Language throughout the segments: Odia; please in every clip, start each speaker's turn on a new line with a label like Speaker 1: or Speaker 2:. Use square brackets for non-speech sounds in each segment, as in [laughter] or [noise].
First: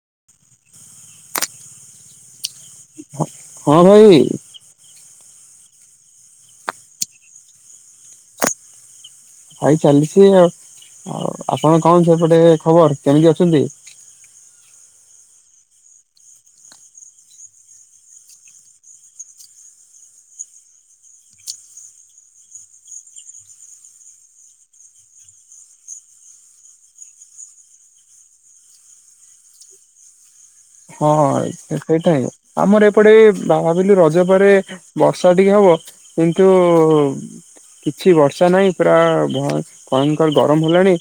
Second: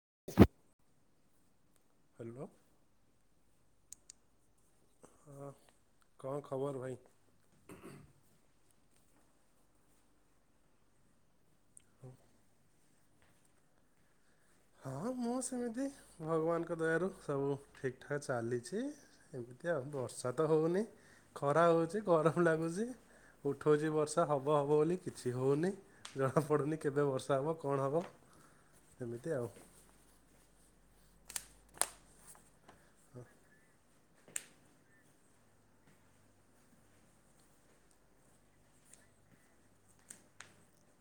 Speaker 1: [unintelligible] ହ୍ୟାଲୋ।
Speaker 2: ହଁ ଭାଇ
Speaker 1: ହଁ କଣ ଖବର ଭାଇ
Speaker 2: ଭାଇ ଚାଲିଛି ଆଉ ଆଉ ଆପଣ କଣ ସେପଟେ ଖବର? କେମିତି ଅଛନ୍ତି?
Speaker 1: ହଁ ମୁଁ ସେମିତି ଭଗବାନଙ୍କ ଦୟାରୁ ସବୁ ଠିକ ଠାକ୍ ଚାଲିଛି ଏମିତି ଆଉ ବର୍ଷା ତ ହେଉନି ଖରା ହେଉଛି ଗରମ ଲାଗୁଛି ଉଠଉଛି ବର୍ଷା ହବ ହବ ବୋଲି କିଛି ହେଉନି ଜଣାପଡ଼ୁନି କେବେ ବର୍ଷା ହେବ କଣ ହେବ ସେମିତି ଆଉ
Speaker 2: ହଁ ସେ -ସେଇଟା ହିଁ ଆମର ଏପଟେ ଭାବିଲି ରଜ ପରେ ବର୍ଷା ଟିକେ ହବ। କିନ୍ତୁ କିଛି ବର୍ଷା ନାହିଁ। ପୁରା ଭ-ଭୟଙ୍କର ଗରମ ହେଲାଣି।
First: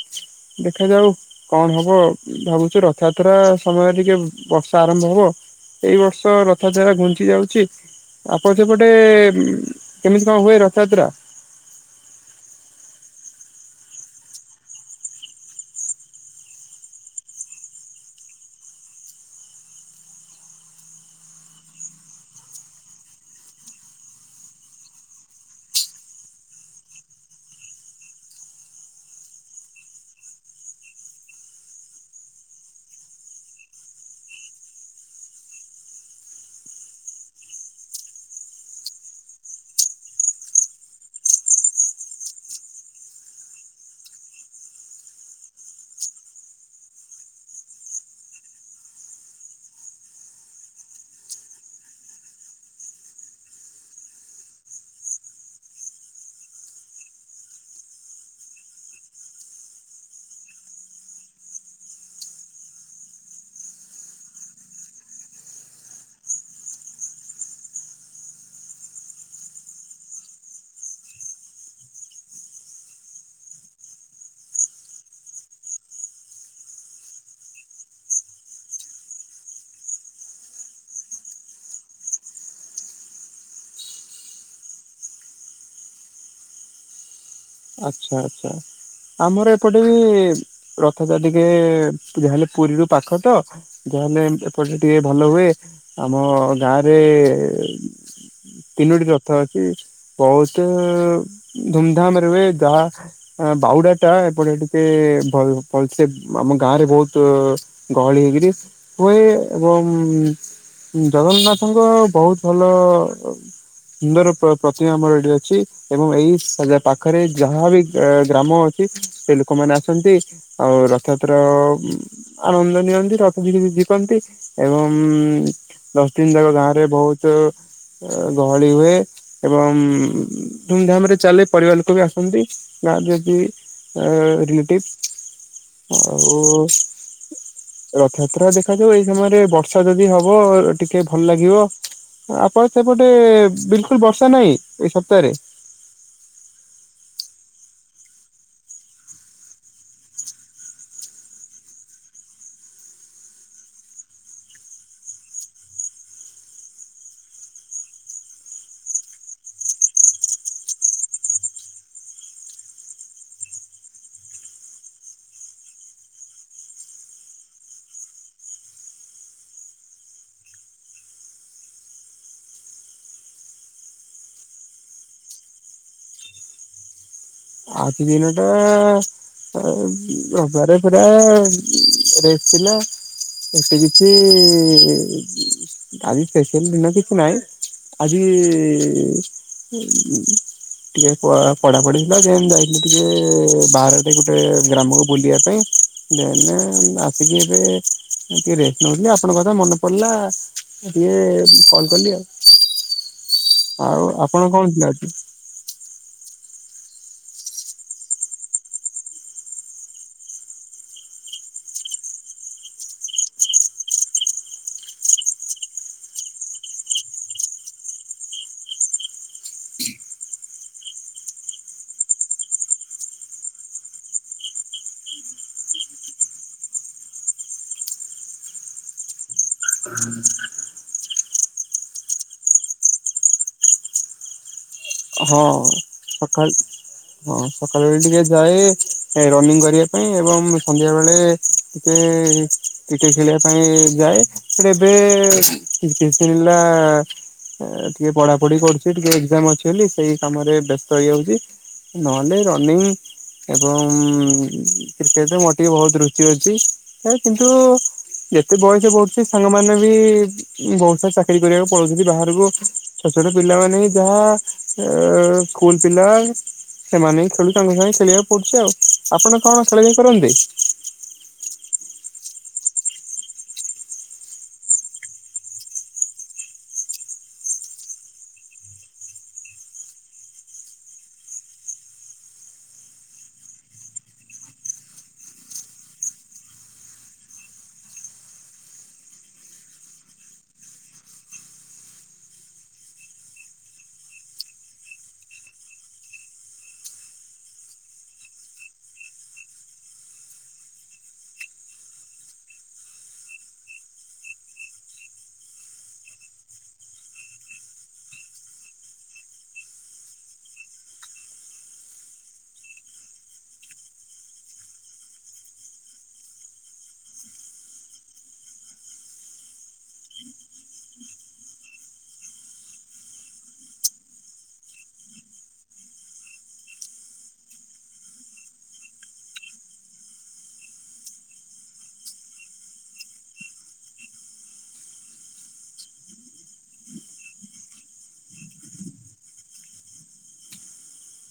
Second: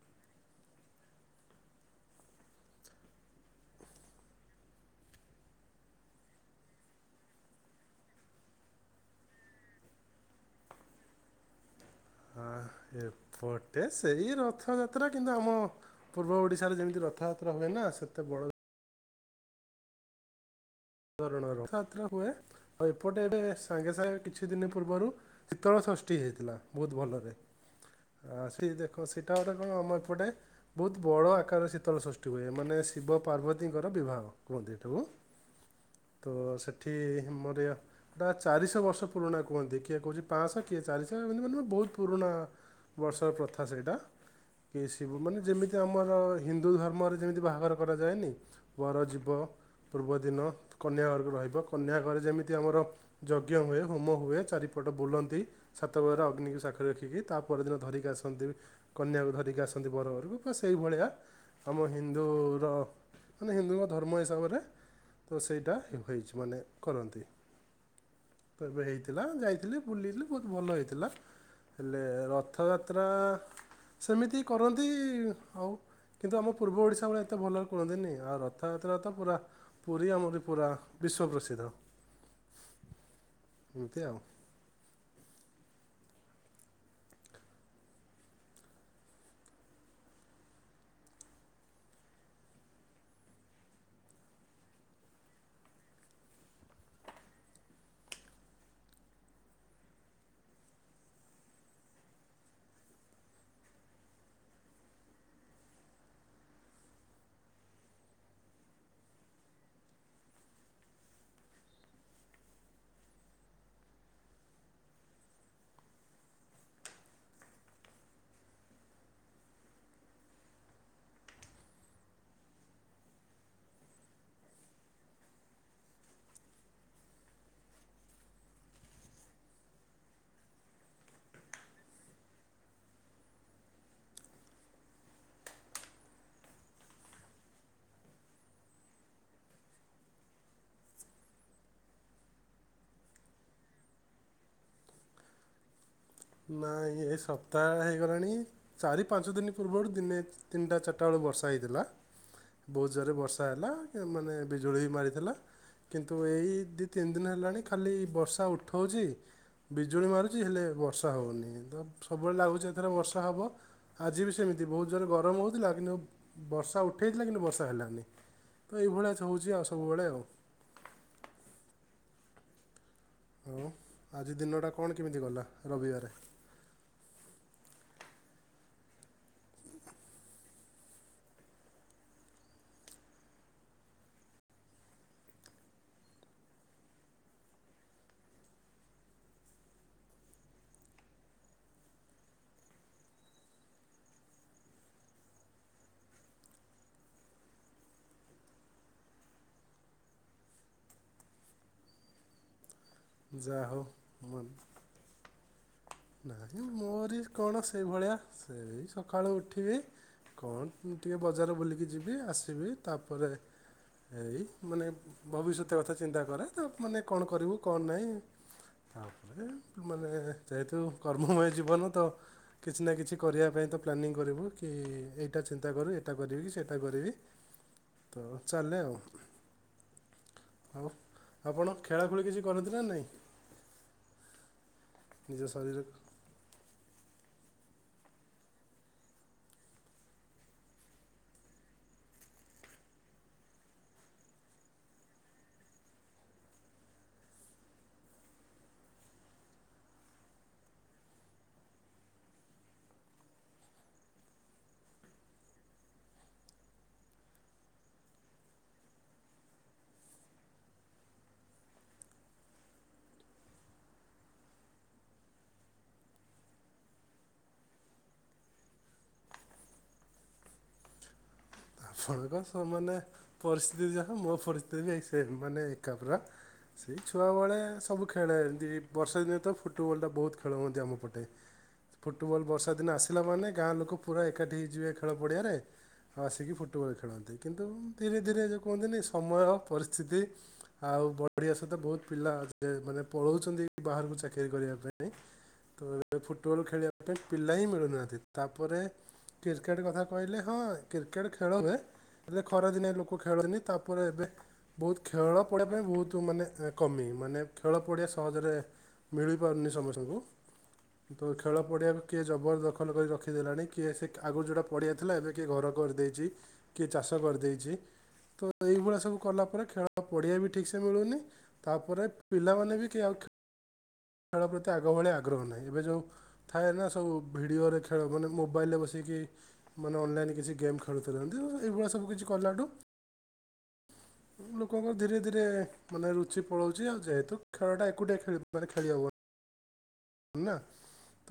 Speaker 2: ଦେଖାଯାଉ କଣ ହବ ଭାବୁଚୁ ରଥଯାତ୍ରା ସମୟରେ ଟିକେ ବର୍ଷା ଆରମ୍ଭ ହବ। ଏଇ ବର୍ଷ ରଥଯାତ୍ରା ଘୁଞ୍ଚି ଯାଉଚି। ଆପଣଙ୍କ ସେପଟେ ଉଁ, କେମିତି କଣ ହୁଏ ରଥଯାତ୍ରା?
Speaker 1: ହଁ ଏପଟେ ସେଇ ରଥଯାତ୍ରା। କିନ୍ତୁ ଆମ ପୂର୍ବ ଓଡିଶାରେ ଯେମିତି ରଥଯାତ୍ରା ହୁଏ ନା। ସେତେ ବଡ ଧରଣର ରଥଯାତ୍ରା ହୁଏ। ଆଉ ଏପଟେ ଏବେ ସାଙ୍ଗେ ସାଙ୍ଗେ କିଛି ଦିନ ପୂର୍ବରୁ ଶୀତଳ ଷଷ୍ଠୀ ହେଇଥିଲା ବହୁତ ଭଲରେ। ଆ ସେଇ ଦେଖ ସେଟା ଗୋଟେ କଣ ଆମ ଏପଟେ ବହୁତ ବଡ ଆକାରରେ ଶୀତଳ ସୃଷ୍ଟି ହୁଏ। ମାନେ ଶିବ ପାର୍ବତୀଙ୍କର ବିବାହ କୁହନ୍ତି ଏଟାକୁ। ତ ସେଠି ମୋରିଆ ଦା-ଚାରିଶହ ବର୍ଷ ପୁରୁଣା କୁହନ୍ତି। କିଏ କହୁଚି ପାଁଶହ କିଏ ଚାରିଶହ ଏମିତି ମାନେ ବହୁତ ପୁରୁଣା। ବର୍ଷର ପ୍ରଥା ସେଇଟା କି ସିବୁ ମାନେ ଯେମିତି ଆମର ହିନ୍ଦୁ ଧର୍ମରେ ଯେମିତି ବାହାଘର କରାଯାଏନି। ବର ଯିବ ପୂର୍ବଦିନ କନ୍ୟା ଘରକୁ ରହିବ। କନ୍ୟା ଘର ଯେମିତି ଆମର ଯଜ୍ଞ ହୁଏ। ହୋମ ହୁଏ। ଚାରିପଟ ବୁଲନ୍ତି ସାତଘେରା ଅଗ୍ନିକୁ ସାଖିରେ ରଖିକି ତା ପରଦିନ ଧରିକି ଆସନ୍ତି କନ୍ୟାକୁ ଧରିକି ଆସନ୍ତି ବର ଘରକୁ। ତ ସେଇଭଳିଆ ଆମ ହିନ୍ଦୁର ମାନେ ହିନ୍ଦୁଙ୍କ ଧର୍ମ ହିସାବରେ ତ ସେଇ ଟା ହୋଇଛି, ମାନେ କରନ୍ତି ଏବେ ହେଇଥିଲା। ଯାଇଥିଲି, ବୁଲିଥିଲି, ବହୁତ ଭଲ ହେଇଥିଲା। ହେଲେ ରଥଯାତ୍ରା ସେମିତି କରନ୍ତି। ଆଉ କିନ୍ତୁ ଆମ ପୂର୍ବ ଓଡ଼ିଶା ଭଳିଆ ଏତେ ଭଲରେ କରନ୍ତିନି। ଆଉ ରଥଯାତ୍ରା ତ ପୁରା ପୁରୀ ଆମର ପୁରା ବିଶ୍ଵ ପ୍ରସିଦ୍ଧ। ଏମିତି ଆଉ।
Speaker 2: ଆଚ୍ଛା ଆଚ୍ଛା ଆମର ଏପଟେ ରଥଟା ଟିକେ ଯାହାହେଲେ ପୁରୀରୁ ପାଖ ତ ଯାହାେଲେ ଏମ୍ ଏପଟେ ଟିକେ ଭଲ ହୁଏ। ଆମ ଗାଁରେ ତିନୋଟି ରଥ ଅଛି। ବହୁତ ଧୁମଧାମରେ ହୁଏ। ଯାହା ଅଁ, ବାହୁଡ଼ା ଟା ଏପଟେ ଟିକେ ଭଲ ଭଲସେ ଆମ ଗାଁରେ ବହୁତ ଗହଳି ହେଇକିରି ହୁଏ। ଏବଂ ଜଗନ୍ନାଥଙ୍କ ବହୁତ ଭଲ ସୁନ୍ଦର ପ୍ର ପ୍ରତିମା ଆମର ଏଠି ଅଛି। ଏବଂ ଏଇ ସଜା ପାଖରେ ଯାହା ବି ଏ ଗ୍ରାମ ଅଛି ସେ ଲୋକମାନେ ଆସନ୍ତି। ଆଉ ରଥଯାତ୍ରା ଉଁ, ଆନନ୍ଦ ନିଅନ୍ତି। ରଥରେ ଝି-ଝିଙ୍କନ୍ତି ଏବଂ ଉଁ, ଦଶ ଦିନ ଯାକ ଗାଁରେ ବହୁତ ଅ, ଗହଳି ହୁଏ। ଏବଂ ଧୁମଧାମ ରେ ଚାଲେ ପରିବାର ଲୋକ ବି ଆସ ସନ୍ତି ଗାଁରେ ଯଦି ଅ, ରିଲେଟିଭ ଆଉ ରଥଯାତ୍ରା ଦେଖାଯାଉ ଏଇ ସମୟରେ ବର୍ଷା ଯଦି ହବ ଟିକେ ଭଲ ଲାଗିବ। ଆପଣ ସେପଟେ ବିଲକୁଲ ବର୍ଷା ନାହିଁ ଏଇ ସପ୍ତାହରେ?
Speaker 1: ନା ଏ ସପ୍ତାହ ହେଇଗଲାଣି ଚାରି ପାଞ୍ଚ ଦିନ ପୂର୍ବରୁ ଦିନେ ତିନିଟା ଚାରିଟା ବେଳୁ ବର୍ଷା ହେଇଥିଲା। ବହୁତ ଜୋରେ ବର୍ଷା ହେଲା ଏ ମାନେ ବିଜୁଳି ବି ମାରିଥିଲା। କିନ୍ତୁ ଏଇ ଦି ତିନି ଦିନ ହେଲାଣି ଖାଲି ବର୍ଷା ଉଠଉଚି, ବିଜୁଳି ମାରୁଚି, ହେଲେ ବର୍ଷ ର୍ଷା ହେଉନି ତ, ସବୁବେଳେ ଲାଗୁଚି ଏଥର ବର୍ଷା ହବ ଆଜି ବି ସେମିତି ବହୁତ ଜୋରେ ଗରମ ହଉଥିଲା। କିନ୍ତୁ ବର୍ଷା ଉଠେଇଥିଲା କିନ୍ତୁ ବର୍ଷା ହେଲାନି। ତ ଏହି ଭଳିଆ ହଉଚି ଆଉ ସବୁବେଳେ ଆଉ। [unintelligible] ଆଜି ଦିନଟା କଣ କେମିତି ଗଲା ରବିବାରେ?
Speaker 2: ଆଜି ଦିନ ଟା ରବାରେ ପୁରା ରେଷ୍ଟ ଥିଲା। ଏତେ କିଛି ଆଜି ସ୍ଫେଶିଆଲ ଦିନ କିଛି ନାହିଁ। ଆଜି ଉଁ, ଟିକେ ପଳା ପଢାପଢି। ବାସ୍ ସେମ ଯାଇଥିଲି ଟିକେ ବାହାର ଟିକ ଗୋଟେ ଗ୍ରାମକୁ ବୁଲିବା ପାଇଁ। ଦେନେ ଆସିକି ଏବେ ଟିକେ ରେଷ୍ଟ ନଉଚି ଯେ, ଆପଣଙ୍କ କଥା ମନେ ପଡିଲା। ଏ ଟିକେ କଲ୍ କଲି ଆଉ।
Speaker 1: ଯାହା ହେଉ
Speaker 2: ଆଉ ଆପଣ କଣ ଥିଲା ଆଜି?
Speaker 1: ନାହିଁ ମୋରି କଣ ସେଇଭଳିଆ, ସେଇ ସକାଳୁ ଉଠିବି କଣ ଟିକେ ବଜାର ବୁଲିକି ଯିବି। ଆସିବି ତାପରେ ଏଇ ମାନେ ଭବିଷ୍ୟତ କଥା ଚିନ୍ତା କରେ। ତ ମାନେ କଣ କରିବୁ କଣ ନାହିଁ ତାପରେ ମାନେ ଯେହେତୁ ତୁ କର୍ମମୟ ଜୀବନ ତ କିଛି ନା କିଛି କରିବା ପାଇଁ ତ ପ୍ଲାନିଂ କରିବୁ। କି ଏଇଟା ଚିନ୍ତା କରୁ ଏଇଟା କରିବି କି ସେଟା କରିବି ତ ଚାଲେ ଆଉ। ଆଉ ଆପଣ ଖେଳାଖେଳି କିଛି କରନ୍ତି ନା ନାହିଁ? ନିଜ
Speaker 2: ହଁ
Speaker 1: ଶରୀର
Speaker 2: ସଖାଳ ହଁ ସକାଳ ବେଳେ ଟିକେ ଯାଏ ଏ ରନିଂ କରିବା ପାଇଁ। ଏବଂ ସନ୍ଧ୍ୟା ବେଳେ ଟିକେ କ୍ରିକେଟ୍ ଖେଳିବା ପାଇଁ ଯାଏ। ବଟ୍ ଏବେ କିଛି ଦିନ ହେଲା ଏ ଟିକେ ପଢା ପଢି କରୁଛି। ଟିକେ ଏକ୍ଜାମ ଅଛ ଥିଲି ସେଇ କାମରେ ବ୍ୟସ୍ତ ହେଇଯାଉଚି। ନହେଲେ ରନିଙ୍ଗ ଏବଂ ଉଁ, କ୍ରିକେଟ୍ ରେ ମୋର ଟିକେ ବହୁତ ରୁଚି ଅଛି। ଏ କିନ୍ତୁ ଯେତେ ବୟସ ବଢୁଛି ସାଙ୍ଗମାନେ ବି ବହୁତ ସାରା ଚାକିରୀ କରିବାକୁ ପଳଉଛନ୍ତି ବାହାରକୁ। ଛୋଟ ଛୋଟ ପିଲାମାନେ ହିଁ ଯାହା ଏ, ସ୍କୁଲ୍ ପିଲା ସେମାନେ ହିଁ ଖେଳୁ ତାଙ୍କ ସାଙ୍ଗେ ଖେଳିବାକୁ ପଡୁଚି ଆଉ। ଆପଣ କଣ ଖେଳା ଖେଳି କରନ୍ତି?
Speaker 1: ଆପଣଙ୍କ ସମାନେ ପରିସ୍ଥିତି ଯାହା ମୋ ପରିସ୍ଥିତି ଏ ସେମ୍ ମାନେ ଏକା ପୁରା ସେଇ ଛୁଆବେେଳେ ସବୁ ଖେଳେ। ଏମିତି ବର୍ଷାଦିନେ ତ ଫୁଟବଲ୍ ବହୁତ ଖେଳ ହୁଅନ୍ତି। ଆମ ପଟେ ଫୁଟବଲ୍ ବର୍ଷା ଦିନେ ଆସିଲା ମାନେ ଗାଁ ଲୋକ ପୁରା ଏକାଠି ହେଇଯିବେ ଖେଳ ପଡ଼ିଆରେ। ଆଉ ଆସିକି ଫୁଟ ଫୁଟବଲ୍ ଖେଳନ୍ତି। କିନ୍ତୁ ଧୀରେ ଧୀରେ ଯେ କୁହନ୍ତିନି ସମୟ ପରିସ୍ଥିତି ଆଉ ବଢ଼ିଆ ସହିତ ବହୁତ ପିଲା ଦେ ମାନେ ପଢ଼ଉଛନ୍ତି ବାହାରକୁ ଚାକିରି କରିବା ପାଇଁ। ତ ଏ ଫୁଟବଲ୍ ଖେଳିବା ପାଇଁ ପିଲା ହିଁ ମିଳୁନାହାନ୍ତି। ତା ପରେ କ୍ରିକେଟ୍ କଥା କହିଲେ ହଁ କ୍ରିକେଟ୍ ଖେ ଖେଳ ହୁଏ। ହେଲେ ଖରାଦିନିଆ ଲୋକ ଖେଳୁନି ତାପରେ ଏବେ ବହୁତ ଖେଳ ପଡ଼ିଆ ପାଇଁ ବହୁତ ମାନେ ଏ କମି। ମାନେ ଖେଳ ପଡ଼ିଆ ସହଜରେ ମିଳିପାରୁନି ସମସ୍ତଙ୍କୁ ତ ଖେଳ ପଡ଼ିଆକୁ କିଏ ଜବରଦଖଲ କରି ରଖିଦେଲାଣି। କିଏ ସେ ଆଗରୁ ଯୋଉଟା ପଡ଼ିଆ ଥିଲା ଏବେ କିଏ ଘର କରିଦେଇଚି। କିଏ ଚାଷ କରିଦେଇଛି। ତ ଏଇଭଳିଆ ସବୁ କଲା ପରେ ଖେଳ ପଡିଆ ବି ଠିକ ସେ ମିଳୁନି। ତାପରେ ପିଲାମାନେ ବି କିଏ ଆଉ ଖେ ଖେଳ ପ୍ରତି ଆଗ ଭଳିଆ ଆଗ୍ରହ ନାହିଁ। ଏବେ ଯୋଉ ଥାଏ ନା ସବୁ ଭିଡିଓରେ ଖେଳ ମାନେ ମୋବାଇଲ୍ ରେ ବସିକି ମାନେ ଅନଲାଇନ୍ କିଛି ଗେମ୍ ଖେଳୁଛନ୍ତି। ଏଇଭଳିଆ ସବୁ କିଛି କଲାଠୁ ଲୋକଙ୍କର ଧୀରେ ଧୀରେ ମାନେ ରୁଚି ପଳଉଚି। ଆଉ ଯେହେତୁ ଖେଳଟା ଏକୁଟିଆ ଖେଳି ମାନେ ଖେଳି ହବ ନା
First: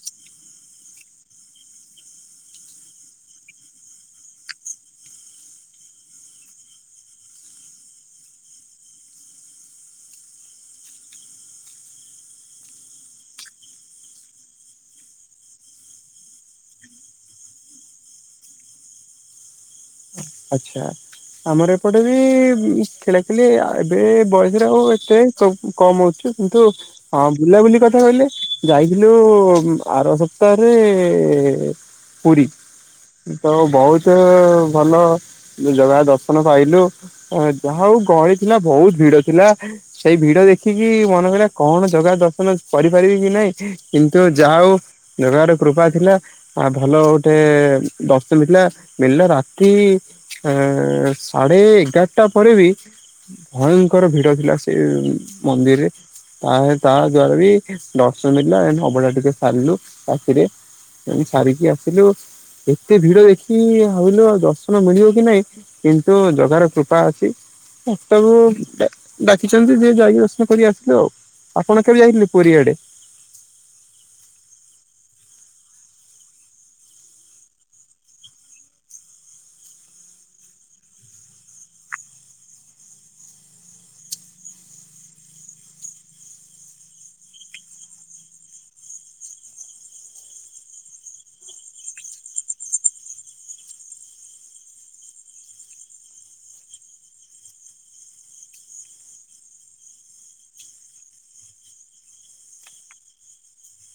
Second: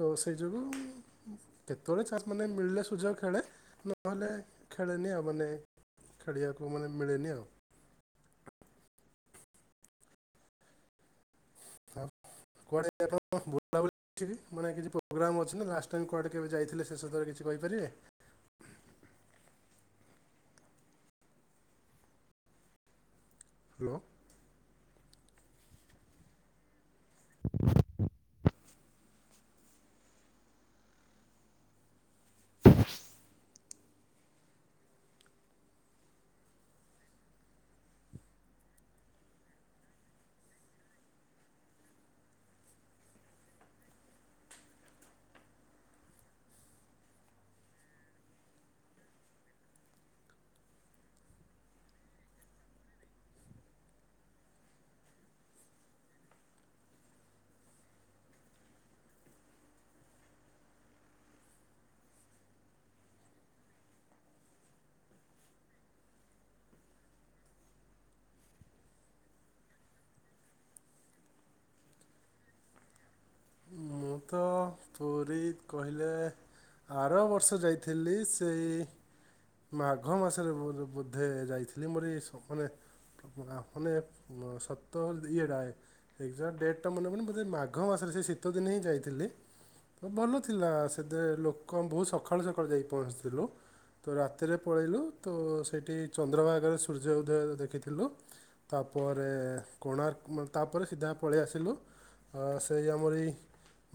Speaker 1: ତ ସେଇ ଯୋଗୁ କେତେବେଳେ ଚାଷ ମାନେ ମିଳିଲେ ସୁଯୋଗ ଖେଳେ। ନହେଲେ ଖେଳେନି ଆଉ। ମାନେ ଖେଳିବାକୁ ମାନେ ମିଳେନି ଆଉ। ଆଉ କୁଆଡ଼େ [unintelligible] ବୁଲାବୁଲି ଅଛିକି। ମାନେ କିଛି ପ୍ରୋଗ୍ରାମ୍ ଅଛି ନା, ଲାଷ୍ଟ ଟାଇମ୍ କୁଆଡ଼େ କେବେ ଯାଇଥିଲେ ଶେଷ ଥର କିଛି କହିପାରିବେ?
Speaker 2: ଆଚ୍ଛା ଆମର ଏପଟେ ବି ଉଁ ଖେଳେ। ଥିଲି ଆ,
Speaker 1: ହ୍ୟାଲୋ
Speaker 2: ଏବେ ବୟସରେ ଆଉ ଏ ସେ ସବୁ କମ ହଉଚ କିନ୍ତୁ ହଁ ବୁଲାବୁଲି କଥା କହିଲେ ଯାଇଥିଲୁ ଆର ସପ୍ତାହରେ ପୁରୀ। ତ ବହୁତ ଭଲ ଜଗା ଦର୍ଶନ ପାଇଲୁ। ଅଁ, ଯାହା ହଉ ଗହଳି ଥିଲା। ବହୁତ ଭିଡ ଥିଲା। ସେଇ ଭିଡ ଦେଖିକି ମନ କହିଲା କଣ ଜଗା ଦର୍ଶନ କରିପାରିବି କି ନାଇଁ। କିନ୍ତୁ ଯାହା ହଉ ଜଗାର କୃପା ଥିଲା। ଆ ଭଲ ଗୋଟେ ଦର୍ଶନ ଥିଲା ମିଳିଲା। ରାତି ଏଁ, ସାଢେ ଏଗାରଟା ପରେ ବି ଭୟଙ୍କର ଭିଡ ଥିଲା। ସେ ମନ୍ଦିରରେ ଆହେଁ ତା ଦ୍ଵାରା ବି ଦର୍ଶନ ମିଳିଲା। ଏଣ୍ଡ ଅବଢା ଟିକେ ସାରିଲୁ। ରାତିରେ [unintelligible] ସାରିକି ଆସିଲୁ। ଏତେ ଭିଡ ଦେଖି ଭାବିଲୁ ଆଉ ଦର୍ଶନ ମିଳିବ କି ନାଇଁ କିନ୍ତୁ ଜଗାର କୃପା ଅଛି। ଶେଷକୁ ଡା- ଡାକିଛନ୍ତି ଯେ ଯାଇକି ଦର୍ଶନ କରି ଆସିଲୁ ଆଉ। ଆପଣ କେବେ ଯାଇଥିଲେ ପୁରୀ ଆଡେ?
Speaker 1: ମୁଁ ତ ପୁରୀ କହିଲେ ଆର ବର୍ଷ ଯାଇଥିଲି। ସେଇ ମାଘ ମାସରେ ବୁର ବୋଧେ ଯାଇଥିଲି ମୋର ଏଇସ ମାନେ ଆ, ମାନେ ସତ ଇଏଟା ଏକଜାଟ୍ ଡେଟ୍ ଟା ମନେପଡୁନି। ବୋଧେ ମାଘ ମାସରେ ସେ ଶୀତଦିନେ ହିଁ ଯାଇଥିଲି। ତ ଭଲ ଥିଲା ସେତେ ଲୋକ ବହୁତ ସଖାଳୁ ସଖାଳୁ ଯାଇକି ପହଞ୍ଚିଥିଲୁ। ତ ରାତିରେ ପଳେଇଲୁ ତ ସେଠି ଚନ୍ଦ୍ରଭାଗାରେ ସୂର୍ଯ୍ୟ ଉଦୟ ଦେଖିଥିଲୁ। ତାପରେ କୋଣାର୍କ ଉଁ, ତାପରେ ସିଧା ପଳେଇ ଆସିଲୁ ଅ ସେଇ ଆମର ଏଇ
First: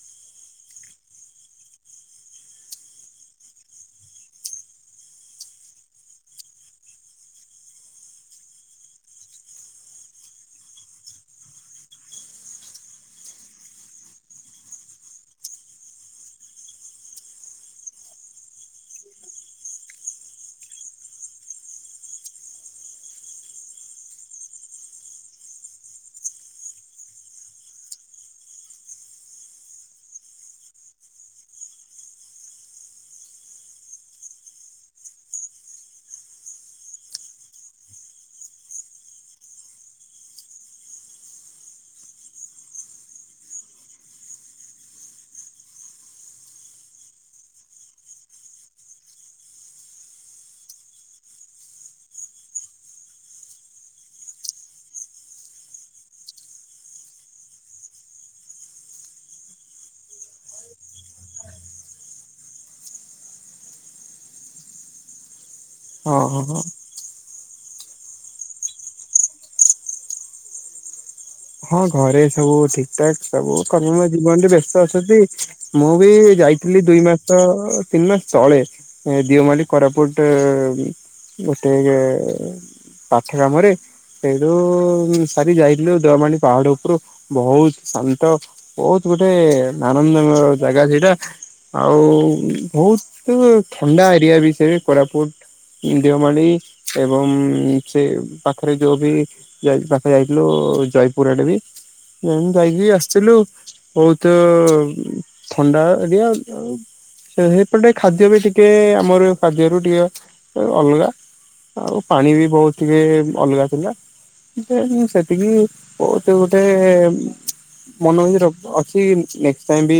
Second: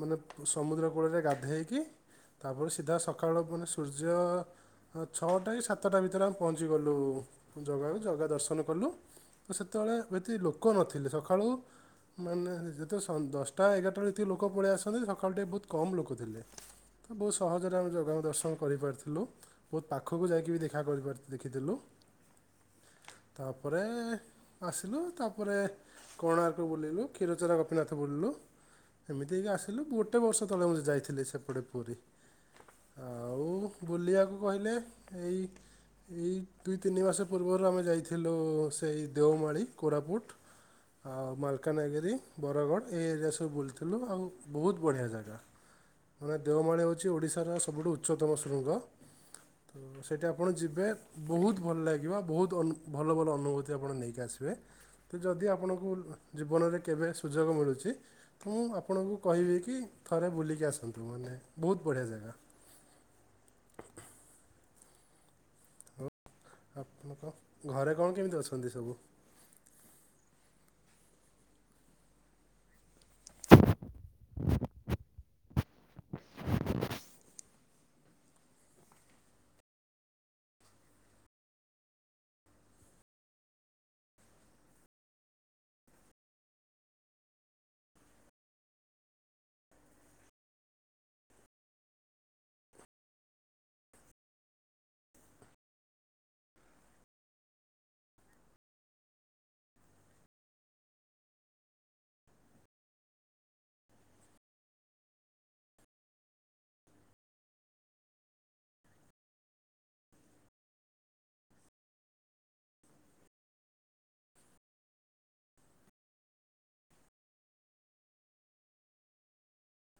Speaker 1: ମାନେ ସମୁଦ୍ର କୂଳରେ ଗାଧେଇକି ତାପରେ ସିଧା ସକାଳୁ ମାନେ ସୂର୍ଯ୍ୟ ଛଅଟା କି ସାତଟା ଭିତରେ ଆମେ ପହଞ୍ଚିଗଲୁ ଜଗାକୁ ଜଗା ଦର୍ଶନ କଲୁ। ତ ସେତେବେଳେ ଏତେ ଲୋକ ନଥିଲେ। ସଖାଳୁ ମାନେ ଯେତେ ସ-ଦଶଟା ଏଗାରଟା ବେଳେ ଯେତିକି ଲୋକ ପଳେଇ ଆସ ସନ୍ତି, ସକାଳୁ ଟିକେ ବହୁତ କମ୍ ଲୋକ ଥିଲେ। ତ ବହୁତ ସହଜରେ ଆମେ ଜଗାକୁ ଦର୍ଶନ କରିପାରିଥିଲୁ। ବହୁତ ପାଖକୁ ଯାଇକି ବି ଦେଖାକରିପାରି, ଦେଖିଥିଲୁ ତାପରେ ଆସିଲୁ ତାପରେ କୋଣାର୍କ ବୁଲିଲୁ। କ୍ଷୀରଚୋରା ଗୋପୀନାଥ ବୁଲିଲୁ। ଏମିତି ହେଇ ଆସ ଥିଲୁ ଗୁଟେ ବର୍ଷ ତଳେ ମୁଁ ଯାଇଥିଲି ସେପଟେ ପୁରୀ। ଆଉ ବୁଲିବାକୁ କହିଲେ ଏଇ ଏଇ ଦୁଇ ତିନି ମାସ ପୂର୍ବରୁ ଆମେ ଯାଇଥିଲୁ ସେଇ ଦେଓମାଳି, କୋରାପୁଟ, ଆଉ ମାଲକାନାଗିରି, ବରଗଡ଼ ଏ ଏରିଆ ସବୁ ବୁଲିଥିଲୁ। ଆଉ ବହୁତ ବଢ଼ିଆ ଜାଗା। ମାନେ ଦେଓମାଳି ହଉଛି ଓଡ଼ିଶାର ସବୁଠୁ ଉଚ୍ଚତମ ଶୃଙ୍ଗ। ସେଠି ଆପଣ ଯିବେ ବହୁତ ଭଲ ଲାଗିବ। ବହୁତ ଅନ, ଭଲ ଭଲ ଅନୁଭୂତି ଆପଣ ନେଇକି ଆସିବେ। ତ ଯଦି ଆପଣଙ୍କୁ ଜୀବନରେ କେବେ ସୁଯୋଗ ମିଳୁଚି ତ ମୁଁ ଆପଣଙ୍କୁ କହିବେ କି ଥରେ ବୁଲିକି ଆସନ୍ତୁ ମାନେ ବହୁତ୍ ବଢିଆ ଜାଗା। ଆଉ
Speaker 2: ଓଁ ହ ହୋ।
Speaker 1: ଆପଣଙ୍କ ଘରେ କଣ କେମିତି ଅଛନ୍ତି ସବୁ?
Speaker 2: ହଁ ଘରେ ସବୁ ଠିକ ଠାକ୍ ସବୁ କର୍ମମୟ ଜୀବନରେ ବ୍ୟସ୍ତ ଅଛନ୍ତି। ମୁଁ ବି ଯାଇଥିଲି ଦୁଇ ମାସ ତିନି ମାସ ଚଳେ ଦିଓମାଳି କୋରାପୁଟ ଗୋଟେ ପାଠ କାମରେ ସେଠୁ ସାରି ଯାଇଥିଲୁ ଦେଓମାଳି। ପାହାଡ ଉପରୁ ବହୁତ ଶାନ୍ତ ବହୁତ ଗୋଟେ ଆନନ୍ଦମୟ ଜାଗା ସେଇଟା। ଆଉ ବହୁତ ଥଣ୍ଡା ଏରିଆ ବି ସେ କୋରାପୁଟ ଦେଓମାଳି ଏବଂ ସେ ପାଖରେ ଯୋଉ ବି ପାଖରେ ଯାଇଥିଲୁ ଜ ପୁରାଟେ ବି ଏମିତି ଯାଇକି ଆସିଥିଲୁ ବହୁତ ଥଣ୍ଡା ଏରିଆ ସେପଟେ ଖାଦ୍ୟ ବି ଟିକେ ଆମର ଖାଦ୍ୟରୁ ଟିକେ ଅଲଗା ଆଉ ପାଣି ବି ବହୁତ ଟିକେ ଅଲଗା ଥିଲା ସେତିକି କୋଉଠି ଗୋଟେ ମନ ଅଛି ନକ୍ ଟାଇ ବି